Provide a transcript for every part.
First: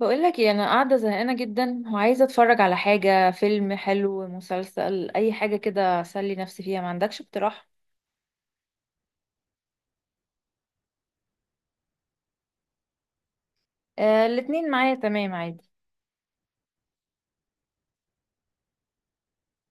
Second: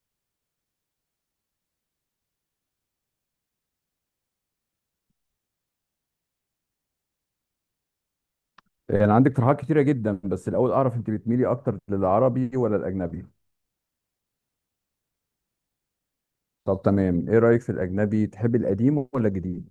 بقول لك ايه، انا قاعده زهقانه جدا وعايزه اتفرج على حاجه، فيلم حلو، مسلسل، اي حاجه كده اسلي نفسي فيها. ما عندكش اقتراح؟ يعني عندك اقتراحات كتيرة جدا، بس الأول أعرف أنت بتميلي أكتر للعربي ولا الأجنبي؟ آه، الاتنين معايا، تمام عادي. طب تمام، إيه رأيك في الأجنبي، تحبي القديم ولا الجديد؟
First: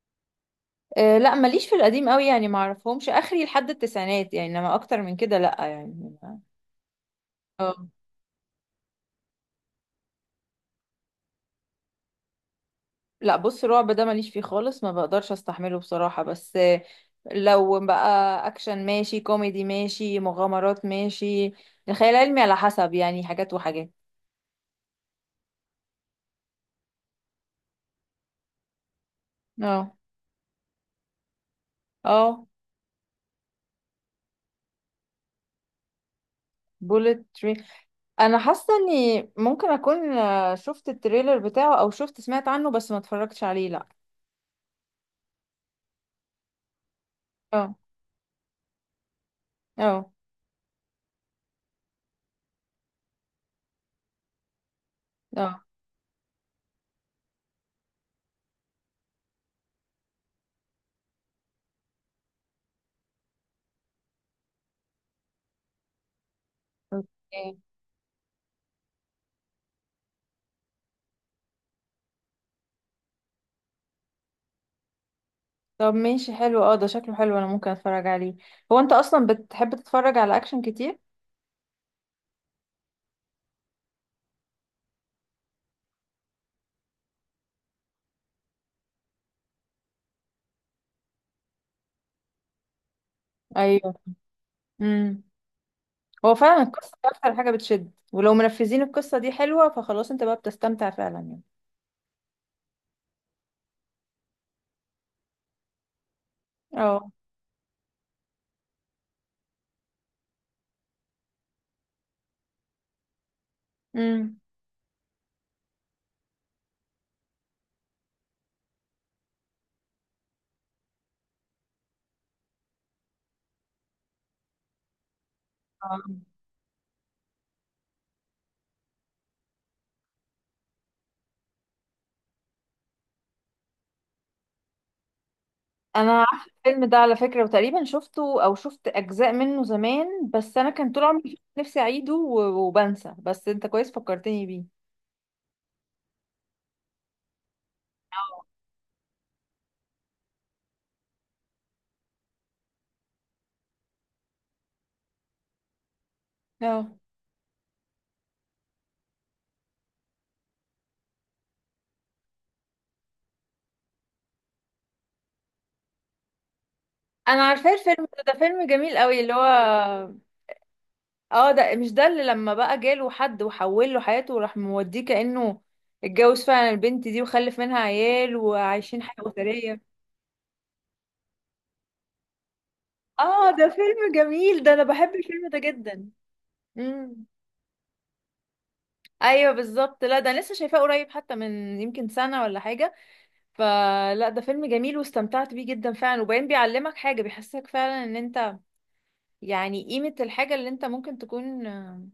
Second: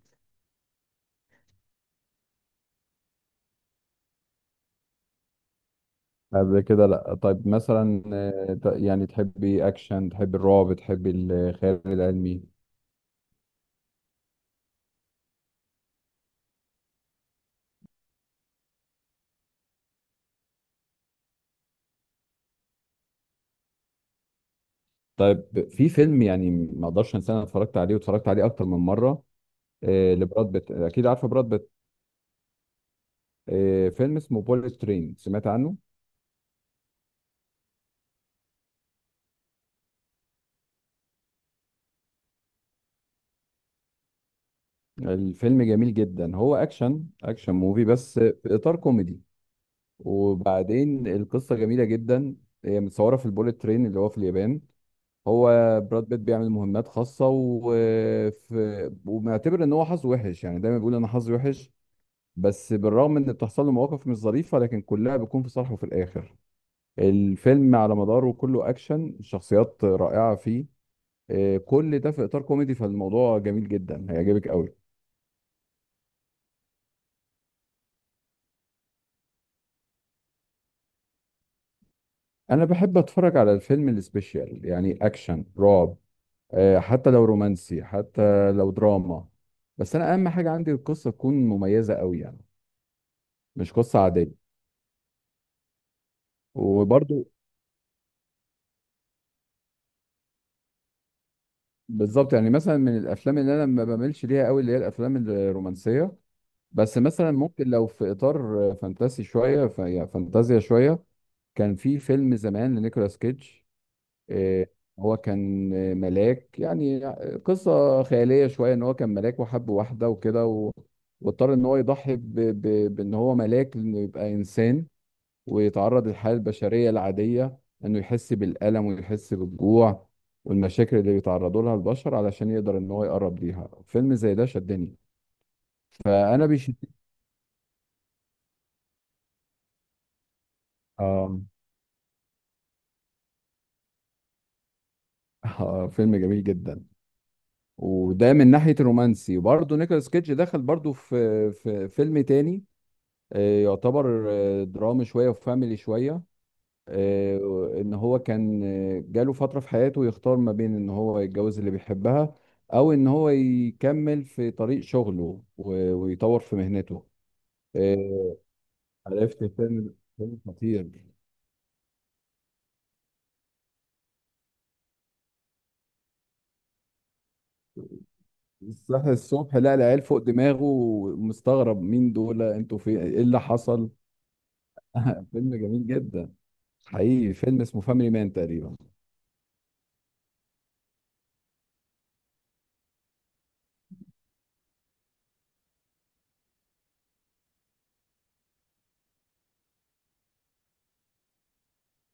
آه لا، ماليش في القديم قوي يعني، ما اعرفهمش، اخري لحد التسعينات يعني، انما اكتر من كده لا يعني. قبل كده لأ. طيب اه. مثلا، يعني تحبي أكشن، تحبي الرعب، تحبي الخيال العلمي؟ لا بص، الرعب ده ماليش فيه خالص، ما بقدرش استحمله بصراحه. بس لو بقى اكشن ماشي، كوميدي ماشي، مغامرات ماشي. الخيال العلمي على حسب يعني، حاجات وحاجات. طيب، في فيلم يعني ما أقدرش أنساه، أنا اتفرجت عليه واتفرجت عليه أكتر من مرة. اه. لبراد بيت، أكيد عارفة براد بيت. اه. فيلم اسمه بوليت ترين، سمعت عنه؟ بوليت. انا حاسه اني ممكن اكون شفت التريلر بتاعه، او شفت، سمعت عنه، بس ما اتفرجتش عليه لا. الفيلم جميل جدا، هو أكشن، أكشن اه. موفي بس في إطار كوميدي. اه. وبعدين القصة جميلة جدا. هي متصورة في البوليت ترين اللي هو في اليابان. هو اه. براد بيت بيعمل مهمات خاصة، وفي ومعتبر ان هو حظه وحش، يعني دايما بيقول انا حظي وحش. بس بالرغم ان بتحصل له مواقف مش ظريفة، لكن كلها بتكون في صالحه في الاخر. اوكي. الفيلم على مداره كله اكشن، الشخصيات رائعة فيه. كل ده في اطار كوميدي، فالموضوع جميل جدا، هيعجبك قوي. طب ماشي حلو، اه ده شكله حلو، انا ممكن اتفرج عليه. هو انت اصلا بتحب تتفرج على اكشن كتير؟ انا بحب اتفرج على الفيلم السبيشال، يعني اكشن، رعب، حتى لو رومانسي، حتى لو دراما. بس انا اهم حاجه عندي القصه تكون مميزه قوي، يعني مش ايوه. قصه عاديه. امم هو فعلا القصه دي وبرضو اكتر حاجه بتشد، ولو منفذين القصه دي حلوه فخلاص انت بقى بتستمتع فعلا يعني. بالظبط، يعني مثلا من الافلام اللي انا ما بميلش ليها قوي اللي هي الافلام الرومانسيه. بس اه. مثلا ممكن لو في اطار فانتاسي شويه، يعني فانتازيا شويه. كان في فيلم زمان لنيكولاس كيدج. امم آه، هو كان ملاك يعني. قصة خيالية شوية، ان هو كان ملاك وحب واحدة وكده واضطر ان هو يضحي بان هو ملاك، انه يبقى انسان، ويتعرض للحياة البشرية العادية، انه يحس بالألم ويحس بالجوع والمشاكل اللي بيتعرضوا لها البشر، علشان يقدر ان هو يقرب ليها. فيلم زي ده شدني، انا عارفه فانا بيشد. الفيلم ده على فكره، وتقريبا شفته او شفت اجزاء منه زمان، بس انا كان طول عمري آه. نفسي اعيده وبنسى، بس انت كويس فكرتني بيه. فيلم جميل جدا. وده من ناحية الرومانسي. وبرضه نيكولاس كيدج دخل برضه في في فيلم تاني. يعتبر درامي شوية وفاميلي شوية. اه، إن هو كان جاله فترة في حياته يختار ما بين إن هو يتجوز اللي بيحبها، أو إن هو يكمل في طريق شغله و- ويطور في مهنته. انا عارفاه الفيلم ده. آه، ده فيلم جميل قوي اللي عرفت هو. فيلم خطير. اه، ده مش ده اللي لما بقى جاله حد وحول له حياته وراح موديه كانه اتجوز فعلا البنت دي وخلف منها عيال وعايشين صحي حياه الصبح لقى اسريه؟ العيال فوق دماغه، مستغرب مين دول، انتوا في ايه اللي اه، ده حصل. فيلم جميل، ده انا بحب الفيلم فيلم ده جميل جدا. جدا. امم. حقيقي فيلم اسمه فاميلي مان تقريبا. ايوه بالظبط. لا ده أنا لسه شايفاه قريب، حتى من يمكن سنه ولا حاجه. فلا ده فيلم جميل، واستمتعت بيه جدا فعلا. وبعدين بيعلمك حاجة، بيحسسك فعلا ان انت يعني قيمة الحاجة اللي انت ممكن تكون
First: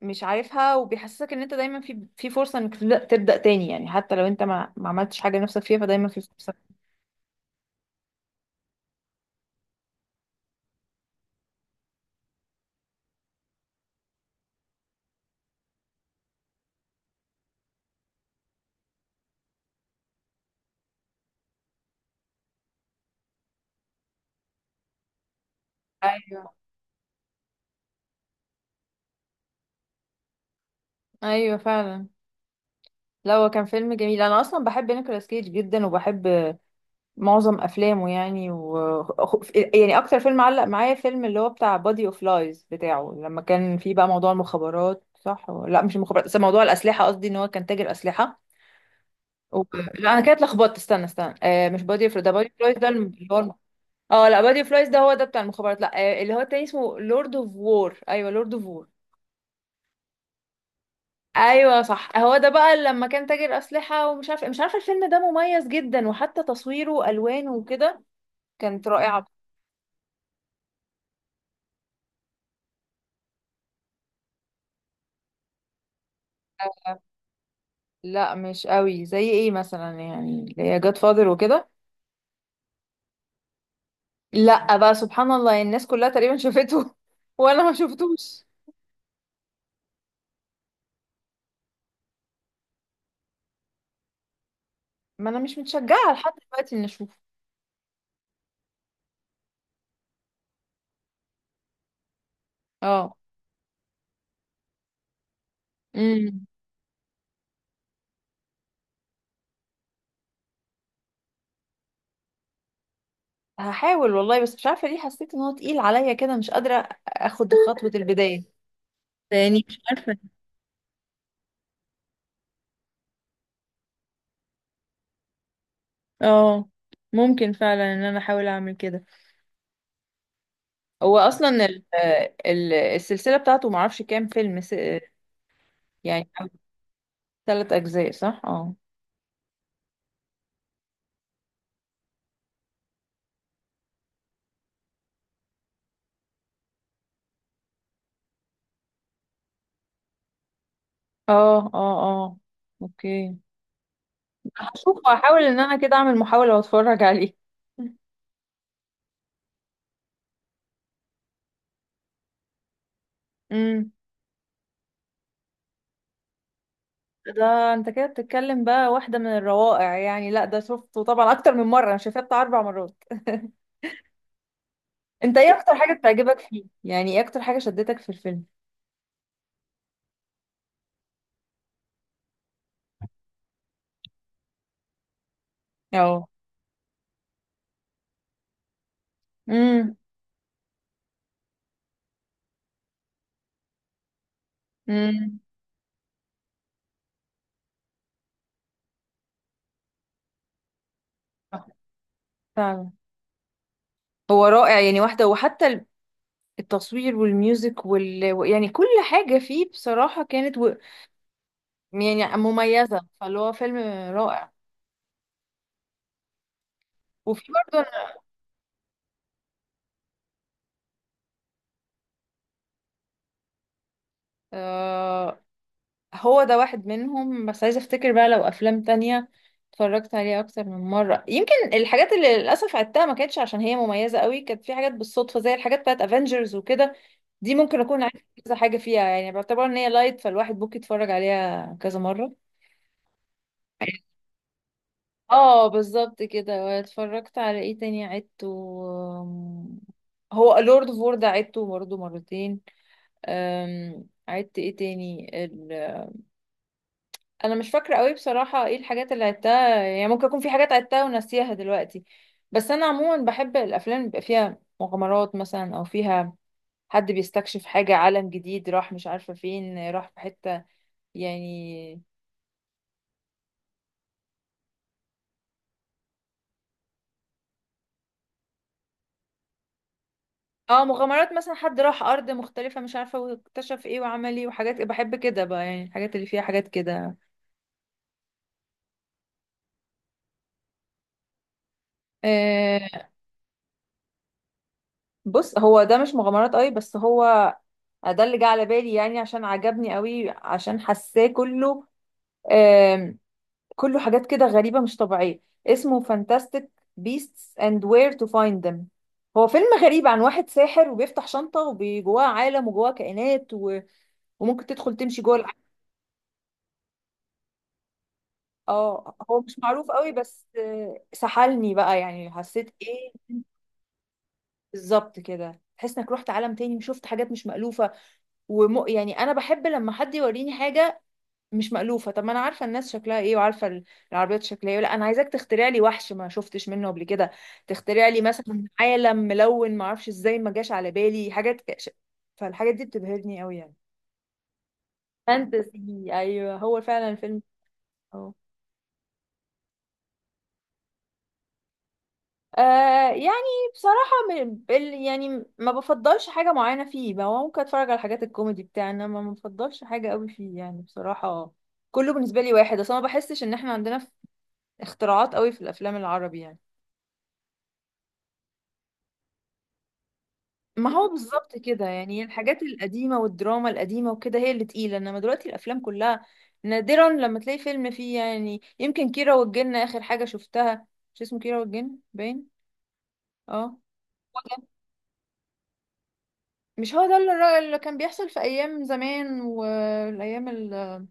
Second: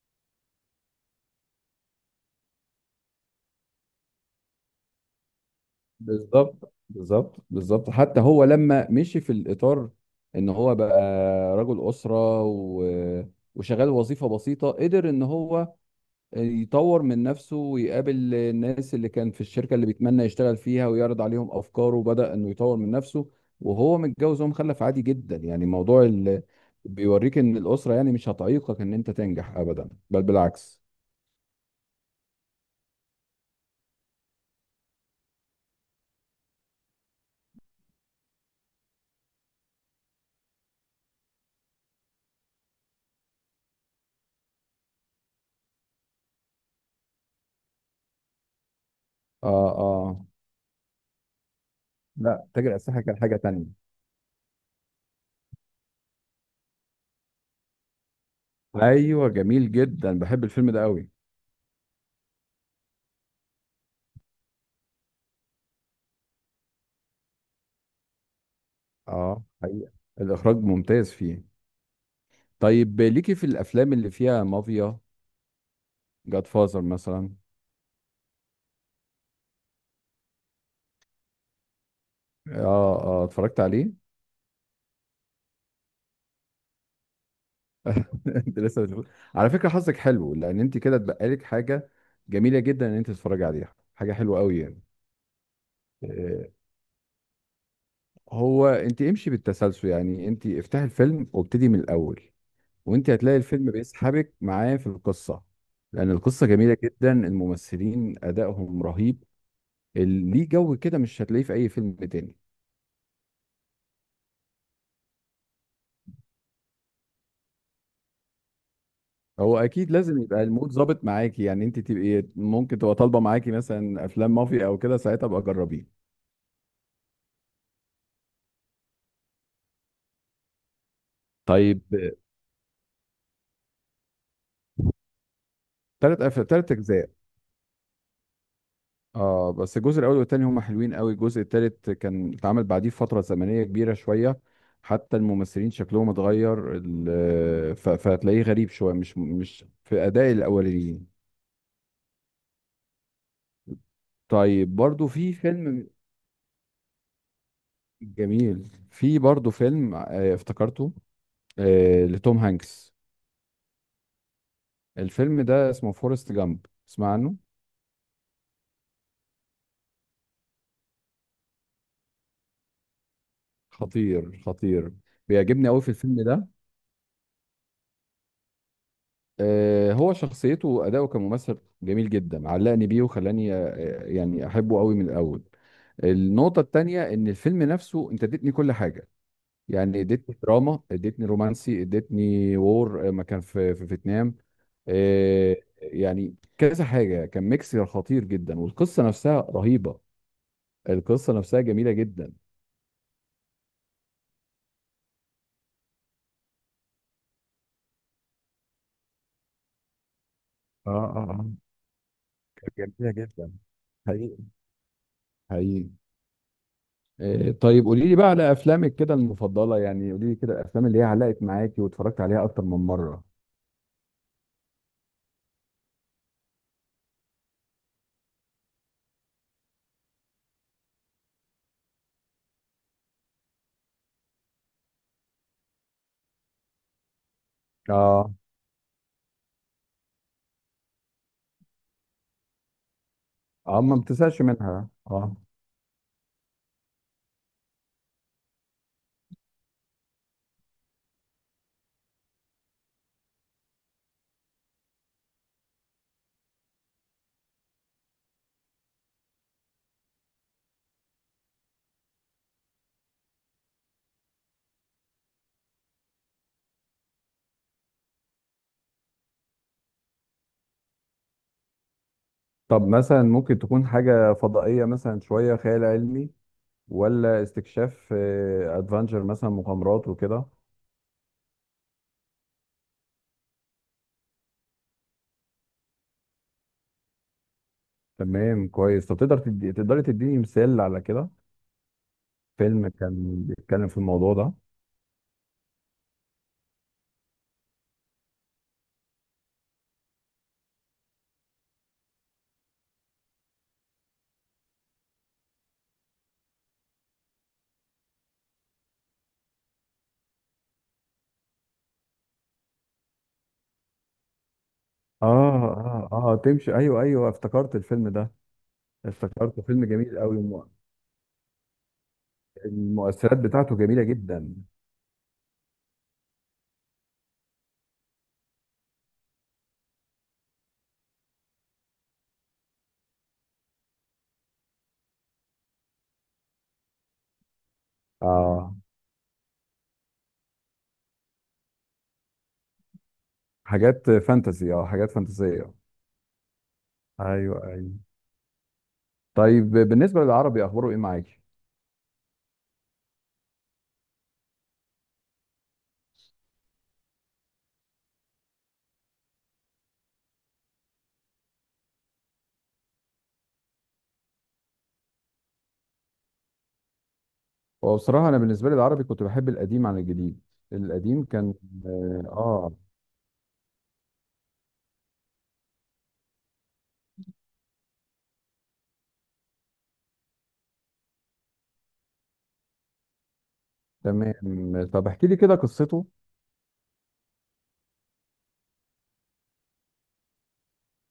مش عارفها. وبيحسسك ان انت دايما في فرصة انك تبدأ تاني يعني، حتى لو انت ما عملتش حاجة نفسك فيها، فدايما في فرصة. بالظبط بالظبط بالظبط، حتى هو لما مشي في الإطار إن هو بقى رجل أسرة وشغال وظيفة بسيطة، قدر إن هو يطور من نفسه ويقابل الناس اللي كان في الشركة اللي بيتمنى يشتغل فيها، ويعرض عليهم أفكاره، وبدأ إنه يطور من نفسه وهو متجوز ومخلف عادي جدا، يعني موضوع ايوه. بيوريك إن الأسرة يعني مش هتعيقك إن أنت تنجح أبدا، بل بالعكس. ايوه فعلا. لا، هو كان فيلم جميل. انا اصلا بحب نيكولاس كيج جدا، وبحب معظم افلامه يعني يعني اكتر فيلم علق معايا فيلم اللي هو بتاع بادي اوف لايز بتاعه، لما كان فيه بقى موضوع المخابرات، صح لا مش المخابرات، بس موضوع الاسلحه، قصدي ان هو كان تاجر اسلحه آه و... لا آه. انا كده اتلخبطت، استنى استنى، مش بادي اوف ده، لا، بادي اوف لايز تاجر ده أسلحة كان اللي حاجة هو تانية. اه لا، بادي اوف لايز ده هو ده بتاع المخابرات. لا اللي هو التاني اسمه لورد اوف وور. ايوه، لورد اوف وور. أيوه جميل جدا، بحب الفيلم ده قوي. ايوه صح، هو ده بقى لما كان تاجر اسلحه، ومش عارفه مش عارفه، الفيلم ده مميز جدا، وحتى تصويره والوانه وكده كانت رائعه. اه حقيقة، الإخراج ممتاز فيه. طيب، ليكي في الأفلام اللي فيها مافيا، جاد فازر مثلا؟ لا مش قوي. زي ايه مثلا يعني اللي هي جاد فاذر وكده؟ اه اه، اتفرجت عليه. لا بقى سبحان الله الناس كلها تقريبا شافته وانا ما شفتوش. انت لسه بتقول، على فكرة حظك حلو، لأن انت كده اتبقى لك حاجة جميلة جدا ان انت تتفرجي عليها، حاجة حلوة قوي يعني. ما انا مش متشجعه لحد آه، دلوقتي اني اشوفه. هو انت امشي بالتسلسل، يعني انت افتحي الفيلم وابتدي من الأول. وانت اه. هتلاقي الفيلم بيسحبك معاه في القصة، لأن امم القصة جميلة جدا، الممثلين أدائهم رهيب. ليه جو كده مش هتلاقيه في أي فيلم تاني. هحاول والله، بس مش عارفه ليه حسيت ان هو تقيل عليا كده، مش قادره اخد خطوه البدايه. هو يعني مش اكيد عارفه. لازم يبقى المود ظابط معاكي، يعني انت تبقي ممكن تبقى طالبه معاكي مثلا افلام مافيا او كده، ساعتها ابقى جربيه. اه، ممكن فعلا ان انا احاول اعمل كده. هو اصلا طيب، ال السلسله بتاعته معرفش كام فيلم يعني تلات اجزاء. 3 اجزاء صح اه. اه، بس الجزء الاول والتاني هما حلوين قوي. الجزء التالت كان اتعمل بعديه فتره زمنيه كبيره شويه، حتى الممثلين شكلهم اتغير. فهتلاقيه غريب شويه، مش في اداء الاولين. اه. اه. اه. اوكي، طيب برضو هشوف، في هحاول ان انا فيلم كده اعمل محاولة واتفرج عليه. جميل، في برضو فيلم افتكرته، لتوم هانكس. امم، الفيلم ده اسمه فورست جامب، اسمع عنه؟ ده انت كده بتتكلم بقى واحدة من الروائع يعني. لا ده شفته طبعا اكتر من مرة، انا شايفاه بتاع 4 مرات. خطير خطير. انت ايه بيعجبني اكتر قوي في حاجة الفيلم بتعجبك ده. فيه يعني؟ ايه اكتر حاجة شدتك في الفيلم؟ هو شخصيته وأداؤه كممثل جميل جدا، علقني بيه وخلاني يعني أحبه قوي من الأول. اه. النقطة التانية إن الفيلم نفسه، أنت اديتني كل حاجة، امم. يعني اديتني دراما، اديتني رومانسي، اديتني وور، ما كان في في فيتنام. امم. يعني كذا حاجة، كان ميكس خطير جدا، والقصة نفسها رهيبة. القصة نفسها جميلة جدا. فعلا. هو رائع يعني، واحدة، وحتى التصوير والميوزك يعني كل حاجة فيه بصراحة كانت اه اه، آه. يعني كانت مميزة، جميله فاللي هو جدا، فيلم حقيقي، رائع. حقيقي. وفي طيب قولي لي بقى على افلامك كده المفضله، يعني قولي لي كده الافلام اللي هي علقت معاكي واتفرجت عليها اكتر من مره. برضه، هو ده واحد منهم، بس عايزة افتكر بقى لو افلام تانية اتفرجت عليها اكتر من مرة. يمكن الحاجات اللي للاسف عدتها ما كانتش عشان هي مميزة قوي، كانت في حاجات بالصدفة زي الحاجات بتاعت افنجرز وكده، دي ممكن اكون عارفة اه كذا حاجة فيها، يعني بعتبر ان هي لايت، فالواحد ممكن يتفرج عليها كذا مرة. اه، ما بتزهقش منها، اه. اه بالظبط كده. واتفرجت على ايه تاني عدته؟ أم، هو لورد اوف وور ده عدته برضه مرتين. عدت ايه تاني؟ انا مش فاكره قوي بصراحه ايه الحاجات اللي عدتها يعني، ممكن يكون في حاجات عدتها وناسيها دلوقتي. بس انا عموما بحب الافلام اللي بيبقى فيها مغامرات مثلا، او فيها حد بيستكشف حاجه، عالم جديد راح مش عارفه فين، راح في حته يعني. طب مثلا ممكن تكون حاجه فضائيه، مثلا شويه خيال علمي، ولا استكشاف، ادفنتشر مثلا، مغامرات وكده؟ اه، مغامرات مثلا، حد راح ارض مختلفه مش عارفه، واكتشف ايه وعمل ايه، وحاجات بحب كده بقى يعني، الحاجات اللي فيها حاجات كده. تمام، كويس. طب تقدري تديني مثال على كده؟ فيلم آه كان بيتكلم في الموضوع ده. بص هو ده مش مغامرات قوي، بس هو ده اللي جه على بالي يعني، عشان عجبني قوي، عشان حاساه كله كله حاجات كده غريبة مش طبيعية. اسمه Fantastic Beasts and Where to Find Them. هو فيلم غريب عن واحد ساحر، وبيفتح شنطة وجواه عالم وجواه كائنات وممكن تدخل تمشي جوه العالم. اه اه اه، تمشي، ايوه ايوه افتكرت الفيلم ده. اه، هو مش افتكرته فيلم معروف قوي، جميل قوي. بس سحلني بقى يعني، حسيت ايه. المؤثرات بتاعته جميلة جدا. بالظبط كده، تحس انك رحت عالم تاني، وشفت حاجات مش مألوفة يعني انا بحب لما حد يوريني حاجة مش مألوفة. طب ما انا عارفة الناس شكلها ايه، وعارفة العربيات شكلها ايه. لا انا عايزاك تخترع لي وحش ما شفتش منه قبل كده، تخترع لي مثلا اه، عالم ملون، ما اعرفش ازاي، ما جاش على بالي حاجات فالحاجات دي بتبهرني قوي يعني. حاجات فانتسي، اه حاجات فانتسية. فانتسي ايوه، هو فعلا الفيلم. ايوه ايوه. اه. طيب بالنسبة للعربي، أخباره إيه معاكي؟ يعني بصراحة يعني ما بفضلش حاجة معينة فيه، ما هو ممكن اتفرج على الحاجات الكوميدي بتاعنا، ما بفضلش حاجة قوي فيه يعني بصراحة. كله بالنسبة لي واحد، اصل أنا ما بحسش ان احنا عندنا اختراعات قوي في الافلام العربي يعني. هو بصراحة أنا بالنسبة لي العربي كنت بحب القديم عن الجديد، ما هو القديم كان بالظبط كده يعني، آه الحاجات آه، القديمة والدراما القديمة وكده هي اللي تقيلة، انما دلوقتي الافلام كلها نادرا لما تلاقي فيلم فيه يعني. يمكن كيرة والجن اخر حاجة شفتها، مش اسمه كيرة والجن باين. اه هو ده. تمام. طب احكي لي كده قصته. مش هو ده اللي اللي كان بيحصل في ايام زمان والايام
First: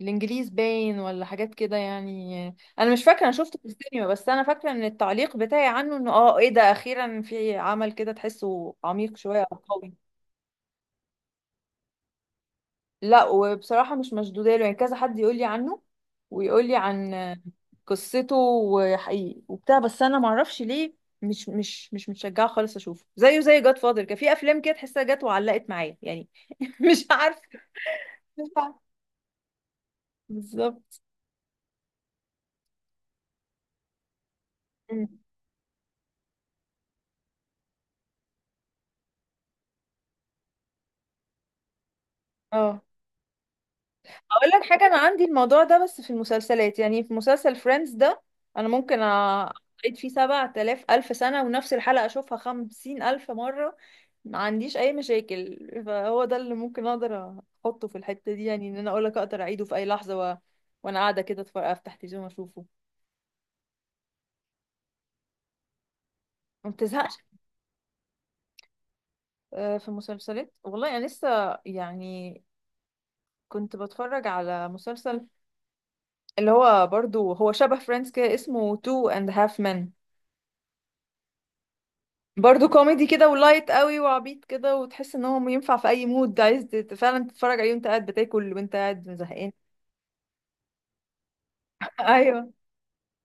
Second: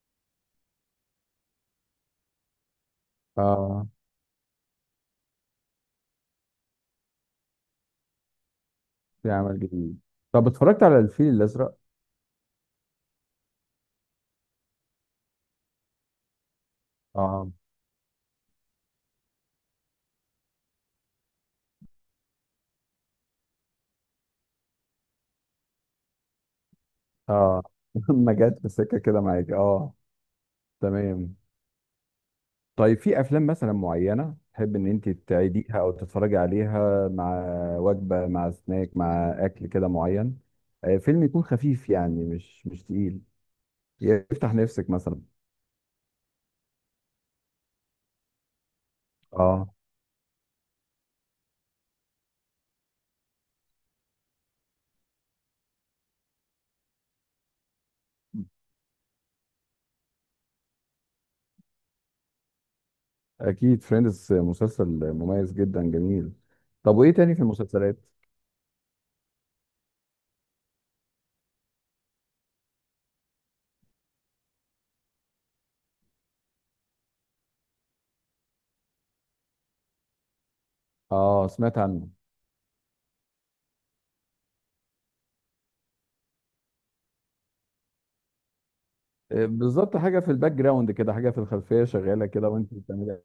الانجليز باين ولا حاجات كده يعني؟ انا مش فاكرة، انا شفته في اه، السينما، بس انا فاكرة ان التعليق بتاعي عنه انه ايه ده، اخيرا في عمل كده تحسه عميق في شوية او عمل قوي. جديد. طب اتفرجت على الفيل الأزرق؟ لا، وبصراحة مش مشدودة له، يعني كذا حد يقول لي عنه ويقول لي عن اه قصته، وحقيقي وبتاع، بس انا معرفش ليه مش متشجعة خالص اشوفه، زيه زي جاد فاذر، كان في افلام كده تحسها جت وعلقت معايا يعني. مش عارفة، اه. ما مش جت في عارفة سكة كده معاك. بالظبط. تمام. طيب، في افلام مثلا معينه تحب ان مم. انت تعيديها او تتفرجي عليها مع وجبه، مع سناك، مع اكل كده معين، فيلم يكون خفيف، يعني مش اه، مش تقيل، اقول يفتح لك حاجه، نفسك انا مثلا؟ عندي الموضوع ده بس في المسلسلات، يعني في مسلسل فريندز ده، انا ممكن اه، اقعد فيه سبعة آلاف الف سنه ونفس الحلقه اشوفها 50 الف مره، ما عنديش اي مشاكل. فهو ده اللي ممكن اقدر احطه في الحته دي، يعني ان انا اقول لك اقدر اعيده في اي لحظه وانا قاعده كده اتفرج، افتح تلفزيون اشوفه، اكيد فريندز مسلسل مميز جدا، جميل. ما طب وايه بتزهقش. تاني في المسلسلات؟ في مسلسلات والله، انا لسه يعني كنت بتفرج على مسلسل، اللي هو برضو هو شبه فريندز كده، اسمه تو اند هاف men. اه، سمعت عنه. برضو كوميدي كده ولايت قوي وعبيط كده، وتحس ان هو ينفع في اي مود عايز فعلا تتفرج عليه وانت قاعد بتاكل وانت قاعد زهقان. بالظبط، حاجه في الباك جراوند كده، حاجه في الخلفيه شغاله كده ايوه. وانت بتعملي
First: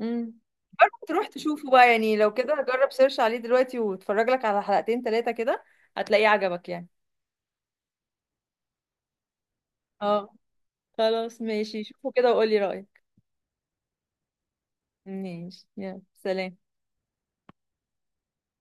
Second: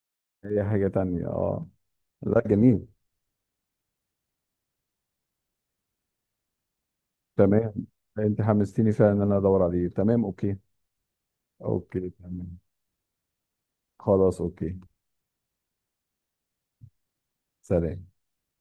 امم. اي حاجه برضو تروح تانية، اه. تشوفه بقى يعني، لو لا كده جميل. جرب سيرش عليه دلوقتي واتفرج لك على حلقتين ثلاثة كده، هتلاقيه عجبك يعني. تمام، انت حمستيني فعلا ان انا ادور عليه. تمام، اه، اوكي. خلاص ماشي، اوكي شوفه كده وقولي تمام. رأيك. خلاص اوكي. ماشي، يلا سلام. سلام.